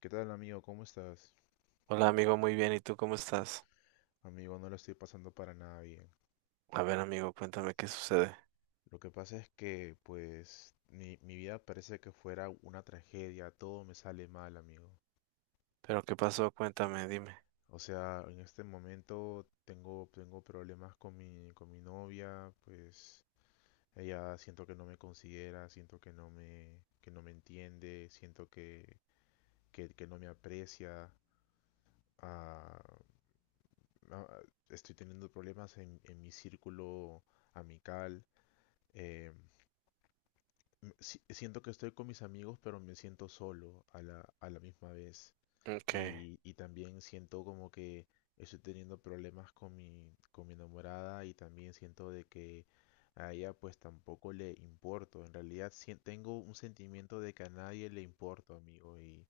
¿Qué tal, amigo? ¿Cómo estás? Hola amigo, muy bien. ¿Y tú cómo estás? Amigo, no lo estoy pasando para nada bien. A ver amigo, cuéntame qué sucede. Lo que pasa es que, pues, mi vida parece que fuera una tragedia, todo me sale mal, amigo. ¿Pero qué pasó? Cuéntame, dime. O sea, en este momento tengo problemas con mi novia, pues ella siento que no me considera, siento que no que no me entiende, siento que no me aprecia. Ah, ah, estoy teniendo problemas en mi círculo amical. em, Siento que estoy con mis amigos, pero me siento solo a la misma vez. Okay. Y también siento como que estoy teniendo problemas con mi enamorada y también siento de que a ella pues tampoco le importo. En realidad tengo un sentimiento de que a nadie le importo, amigo, y,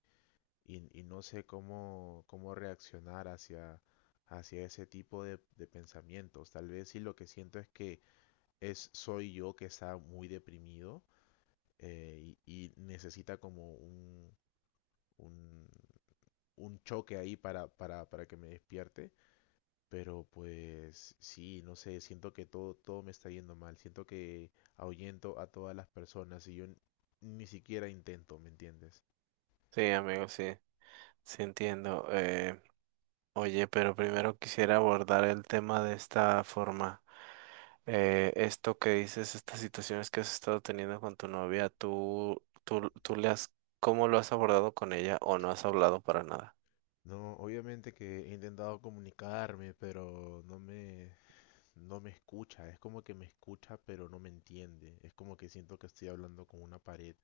y, y no sé cómo reaccionar hacia ese tipo de pensamientos. Tal vez si lo que siento es que es, soy yo que está muy deprimido y necesita como un, un choque ahí para que me despierte. Pero pues sí, no sé, siento que todo me está yendo mal, siento que ahuyento a todas las personas y yo ni siquiera intento, ¿me entiendes? Sí amigo, sí. Sí entiendo. Oye, pero primero quisiera abordar el tema de esta forma. Esto que dices, estas situaciones que has estado teniendo con tu novia, ¿tú le has, ¿cómo lo has abordado con ella o no has hablado para nada? No, obviamente que he intentado comunicarme, pero no no me escucha, es como que me escucha pero no me entiende, es como que siento que estoy hablando con una pared,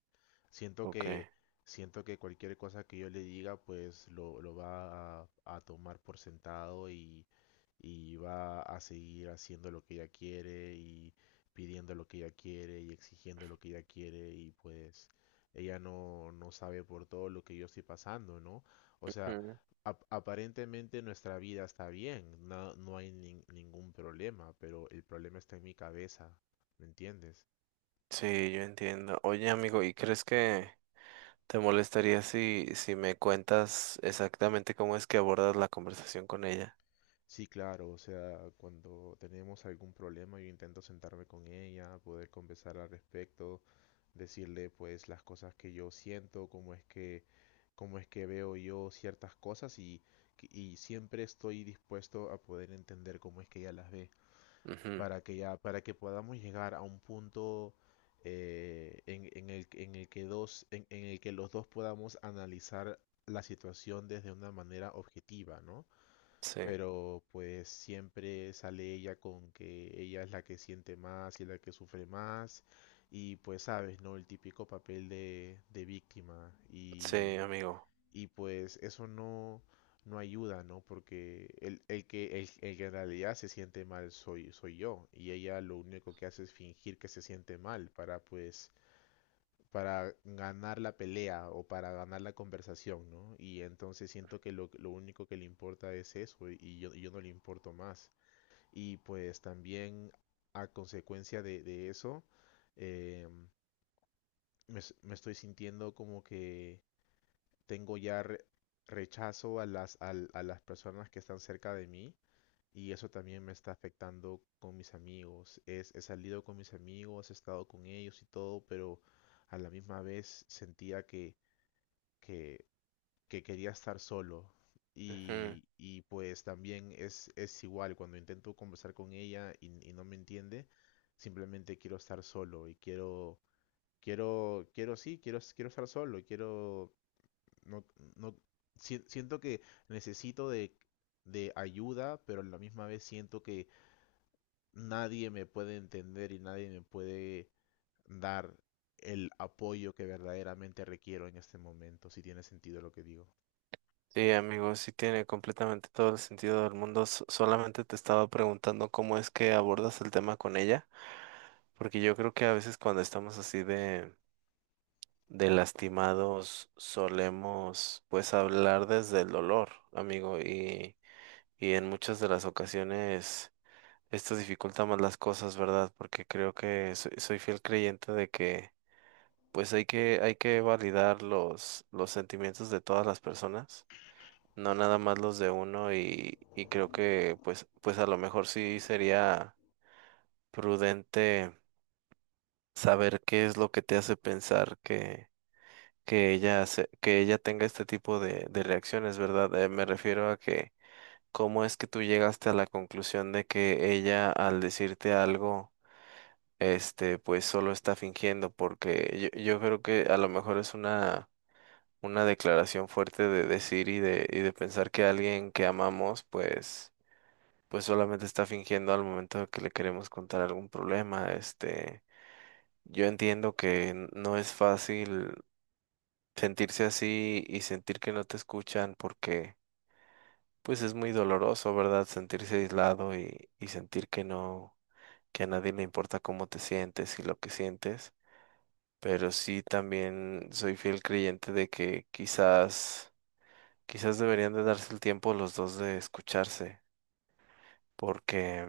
siento Okay. que siento que cualquier cosa que yo le diga pues lo va a tomar por sentado y va a seguir haciendo lo que ella quiere y pidiendo lo que ella quiere y exigiendo lo que ella quiere y pues ella no, no sabe por todo lo que yo estoy pasando, ¿no? O sea, Ujú. Aparentemente nuestra vida está bien, no, no hay ningún problema, pero el problema está en mi cabeza, ¿me entiendes? Sí, yo entiendo. Oye amigo, ¿y crees que... ¿Te molestaría si me cuentas exactamente cómo es que abordas la conversación con ella? Sí, claro, o sea, cuando tenemos algún problema yo intento sentarme con ella, poder conversar al respecto, decirle pues las cosas que yo siento, cómo es que veo yo ciertas cosas y siempre estoy dispuesto a poder entender cómo es que ella las ve. Ujú. Para que ya, para que podamos llegar a un punto en el que dos, en el que los dos podamos analizar la situación desde una manera objetiva, ¿no? Sí, Pero pues siempre sale ella con que ella es la que siente más y la que sufre más. Y pues sabes, ¿no? El típico papel de víctima. sí, y amigo. y pues eso no, no ayuda, ¿no? Porque el que en realidad se siente mal soy, soy yo. Y ella lo único que hace es fingir que se siente mal para pues para ganar la pelea o para ganar la conversación, ¿no? Y entonces siento que lo único que le importa es eso y yo no le importo más. Y pues también a consecuencia de eso, eh, me estoy sintiendo como que tengo ya rechazo a las personas que están cerca de mí y eso también me está afectando con mis amigos. He salido con mis amigos, he estado con ellos y todo, pero a la misma vez sentía que, que quería estar solo. Ujú. Y pues también es igual, cuando intento conversar con ella y no me entiende, simplemente quiero estar solo y quiero estar solo, quiero no, no, si- siento que necesito de ayuda, pero a la misma vez siento que nadie me puede entender y nadie me puede dar el apoyo que verdaderamente requiero en este momento, si tiene sentido lo que digo. Sí, amigo, sí tiene completamente todo el sentido del mundo. Solamente te estaba preguntando cómo es que abordas el tema con ella, porque yo creo que a veces cuando estamos así de lastimados solemos pues hablar desde el dolor, amigo, y en muchas de las ocasiones... esto dificulta más las cosas, ¿verdad? Porque creo que soy, soy fiel creyente de que pues hay que validar los sentimientos de todas las personas, no nada más los de uno y creo que pues, pues a lo mejor sí sería prudente saber qué es lo que te hace pensar que ella que ella tenga este tipo de reacciones, ¿verdad? Me refiero a que cómo es que tú llegaste a la conclusión de que ella al decirte algo este, pues solo está fingiendo, porque yo creo que a lo mejor es una declaración fuerte de decir y de pensar que alguien que amamos, pues, pues solamente está fingiendo al momento de que le queremos contar algún problema. Este, yo entiendo que no es fácil sentirse así y sentir que no te escuchan porque, pues, es muy doloroso, ¿verdad? Sentirse aislado y sentir que no, que a nadie le importa cómo te sientes y lo que sientes. Pero sí también soy fiel creyente de que quizás, quizás deberían de darse el tiempo los dos de escucharse, porque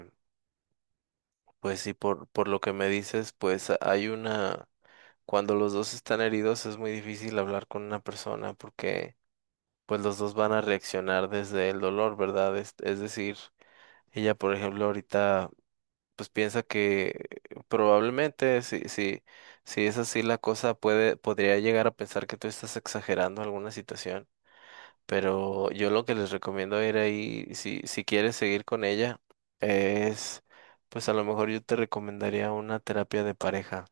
pues sí, por lo que me dices, pues hay una, cuando los dos están heridos es muy difícil hablar con una persona porque pues los dos van a reaccionar desde el dolor, ¿verdad? Es decir, ella por ejemplo ahorita pues piensa que probablemente si es así la cosa puede, podría llegar a pensar que tú estás exagerando alguna situación. Pero yo lo que les recomiendo ir ahí, si quieres seguir con ella, es, pues a lo mejor yo te recomendaría una terapia de pareja.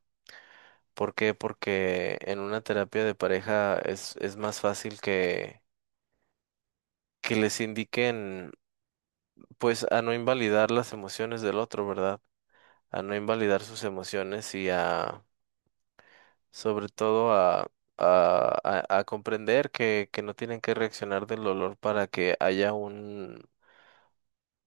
¿Por qué? Porque en una terapia de pareja es más fácil que les indiquen, pues a no invalidar las emociones del otro, ¿verdad? A no invalidar sus emociones y a sobre todo a, a comprender que no tienen que reaccionar del dolor para que haya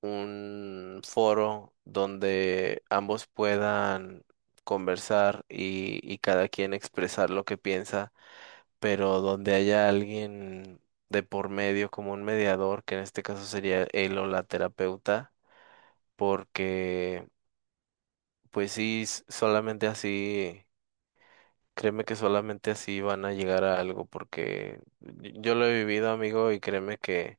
un foro donde ambos puedan conversar y cada quien expresar lo que piensa, pero donde haya alguien de por medio como un mediador, que en este caso sería él o la terapeuta, porque pues sí, solamente así. Créeme que solamente así van a llegar a algo, porque yo lo he vivido, amigo, y créeme que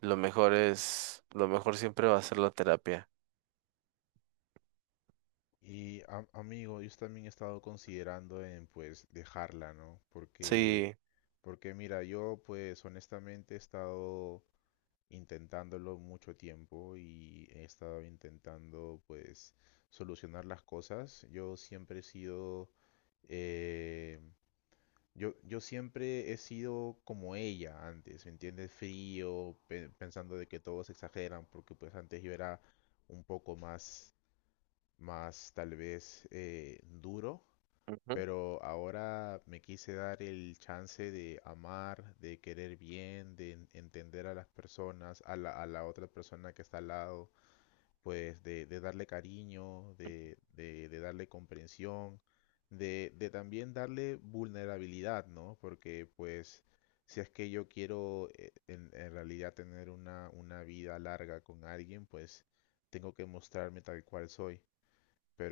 lo mejor es, lo mejor siempre va a ser la terapia. Y amigo, yo también he estado considerando en pues dejarla, ¿no? Porque, Sí, porque mira, yo pues honestamente he estado intentándolo mucho tiempo y he estado intentando pues solucionar las cosas. Yo siempre he sido, eh, yo siempre he sido como ella antes, ¿me entiendes? Frío, pensando de que todos exageran, porque pues antes yo era un poco más, más tal vez duro, ujú, pero ahora me quise dar el chance de amar, de querer bien, de entender a las personas, a la otra persona que está al lado, pues de darle cariño, de darle comprensión, de también darle vulnerabilidad, ¿no? Porque pues si es que yo quiero en realidad tener una vida larga con alguien, pues tengo que mostrarme tal cual soy,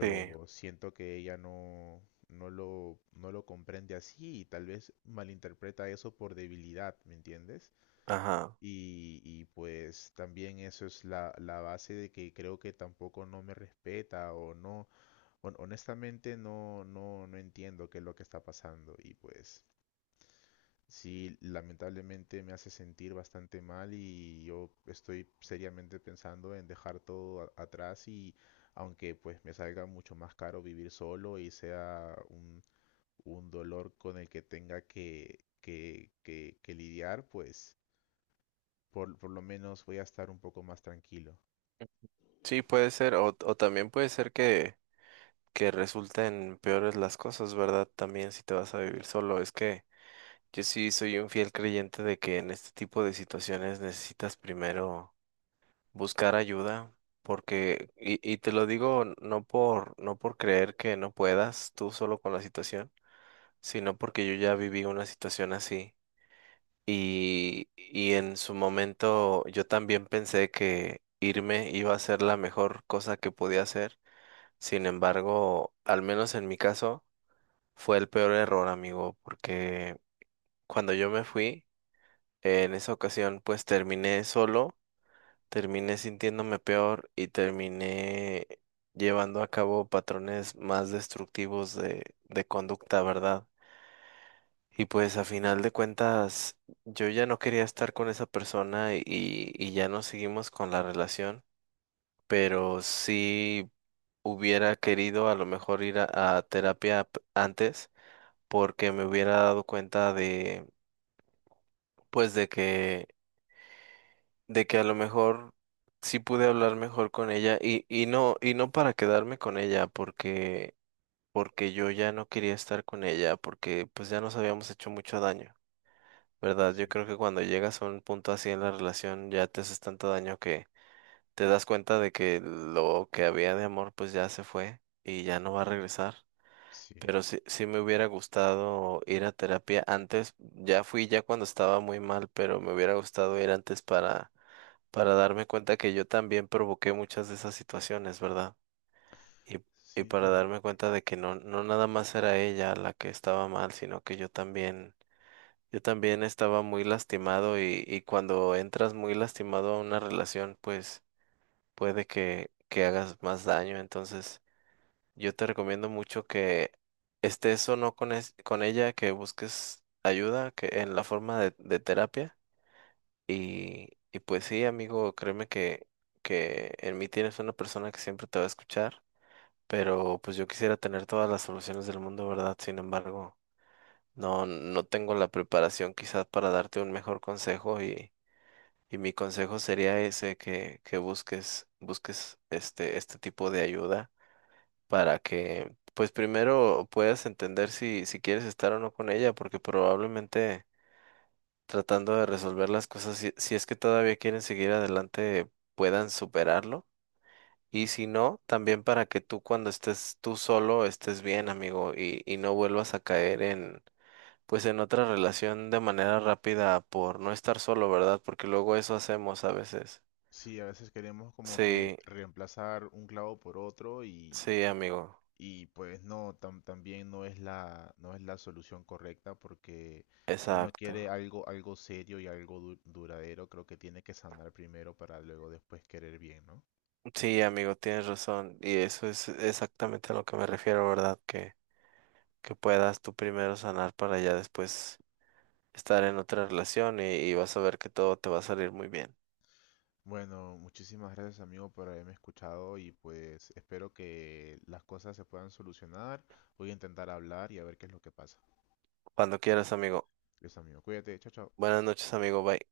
sí, siento que ella no, no lo comprende así y tal vez malinterpreta eso por debilidad, ¿me entiendes? ajá. Y pues también eso es la base de que creo que tampoco no me respeta o no, honestamente no entiendo qué es lo que está pasando y pues sí, lamentablemente me hace sentir bastante mal y yo estoy seriamente pensando en dejar todo atrás y aunque pues me salga mucho más caro vivir solo y sea un dolor con el que tenga que lidiar, pues por lo menos voy a estar un poco más tranquilo. Sí, puede ser, o también puede ser que resulten peores las cosas, ¿verdad? También si te vas a vivir solo. Es que yo sí soy un fiel creyente de que en este tipo de situaciones necesitas primero buscar ayuda, porque, y te lo digo no por, no por creer que no puedas tú solo con la situación, sino porque yo ya viví una situación así y en su momento yo también pensé que irme iba a ser la mejor cosa que podía hacer. Sin embargo, al menos en mi caso, fue el peor error, amigo, porque cuando yo me fui, en esa ocasión pues terminé solo. Terminé sintiéndome peor y terminé llevando a cabo patrones más destructivos de conducta, ¿verdad? Y pues a final de cuentas, yo ya no quería estar con esa persona y ya no seguimos con la relación, pero sí hubiera querido a lo mejor ir a terapia antes, porque me hubiera dado cuenta de, pues de que a lo mejor sí pude hablar mejor con ella y no para quedarme con ella, porque, porque yo ya no quería estar con ella, porque pues ya nos habíamos hecho mucho daño, ¿verdad? Yo Sí, creo que cuando llegas a un punto así en la relación ya te haces tanto daño que te das cuenta de que lo que había de amor pues ya se fue y ya no va a regresar. sí, Pero sí, sí me hubiera gustado ir a terapia antes, ya fui ya cuando estaba muy mal, pero me hubiera gustado ir antes para darme cuenta que yo también provoqué muchas de esas situaciones, ¿verdad? Y, y sí, para claro. darme cuenta de que no, no nada más era ella la que estaba mal, sino que yo también estaba muy lastimado y cuando entras muy lastimado a una relación, pues puede que hagas más daño. Entonces, yo te recomiendo mucho que estés o no con, con ella, que busques ayuda, que en la forma de terapia y pues sí, amigo, créeme que en mí tienes una persona que siempre te va a escuchar, pero pues yo quisiera tener todas las soluciones del mundo, ¿verdad? Sin embargo, no, no tengo la preparación quizás para darte un mejor consejo y mi consejo sería ese, que busques, busques este, este tipo de ayuda para que, pues primero puedas entender si quieres estar o no con ella, porque probablemente tratando de resolver las cosas, si es que todavía quieren seguir adelante, puedan superarlo. Y si no, también para que tú cuando estés tú solo estés bien, amigo, y no vuelvas a caer en, pues en otra relación de manera rápida por no estar solo, ¿verdad? Porque luego eso hacemos a veces. Sí, a veces queremos como que Sí, reemplazar un clavo por otro. sí, amigo, Y pues no, también no es la, no es la solución correcta, porque si uno quiere exacto. algo, algo serio y algo duradero, creo que tiene que sanar primero para luego después querer bien, ¿no? Sí, amigo, tienes razón. Y eso es exactamente a lo que me refiero, ¿verdad? Que puedas tú primero sanar para ya después estar en otra relación y vas a ver que todo te va a salir muy bien. Bueno, muchísimas gracias amigo por haberme escuchado y pues espero que las cosas se puedan solucionar. Voy a intentar hablar y a ver qué es lo que pasa. Cuando quieras, amigo. Gracias amigo, cuídate, chao, chao. Buenas noches, amigo. Bye.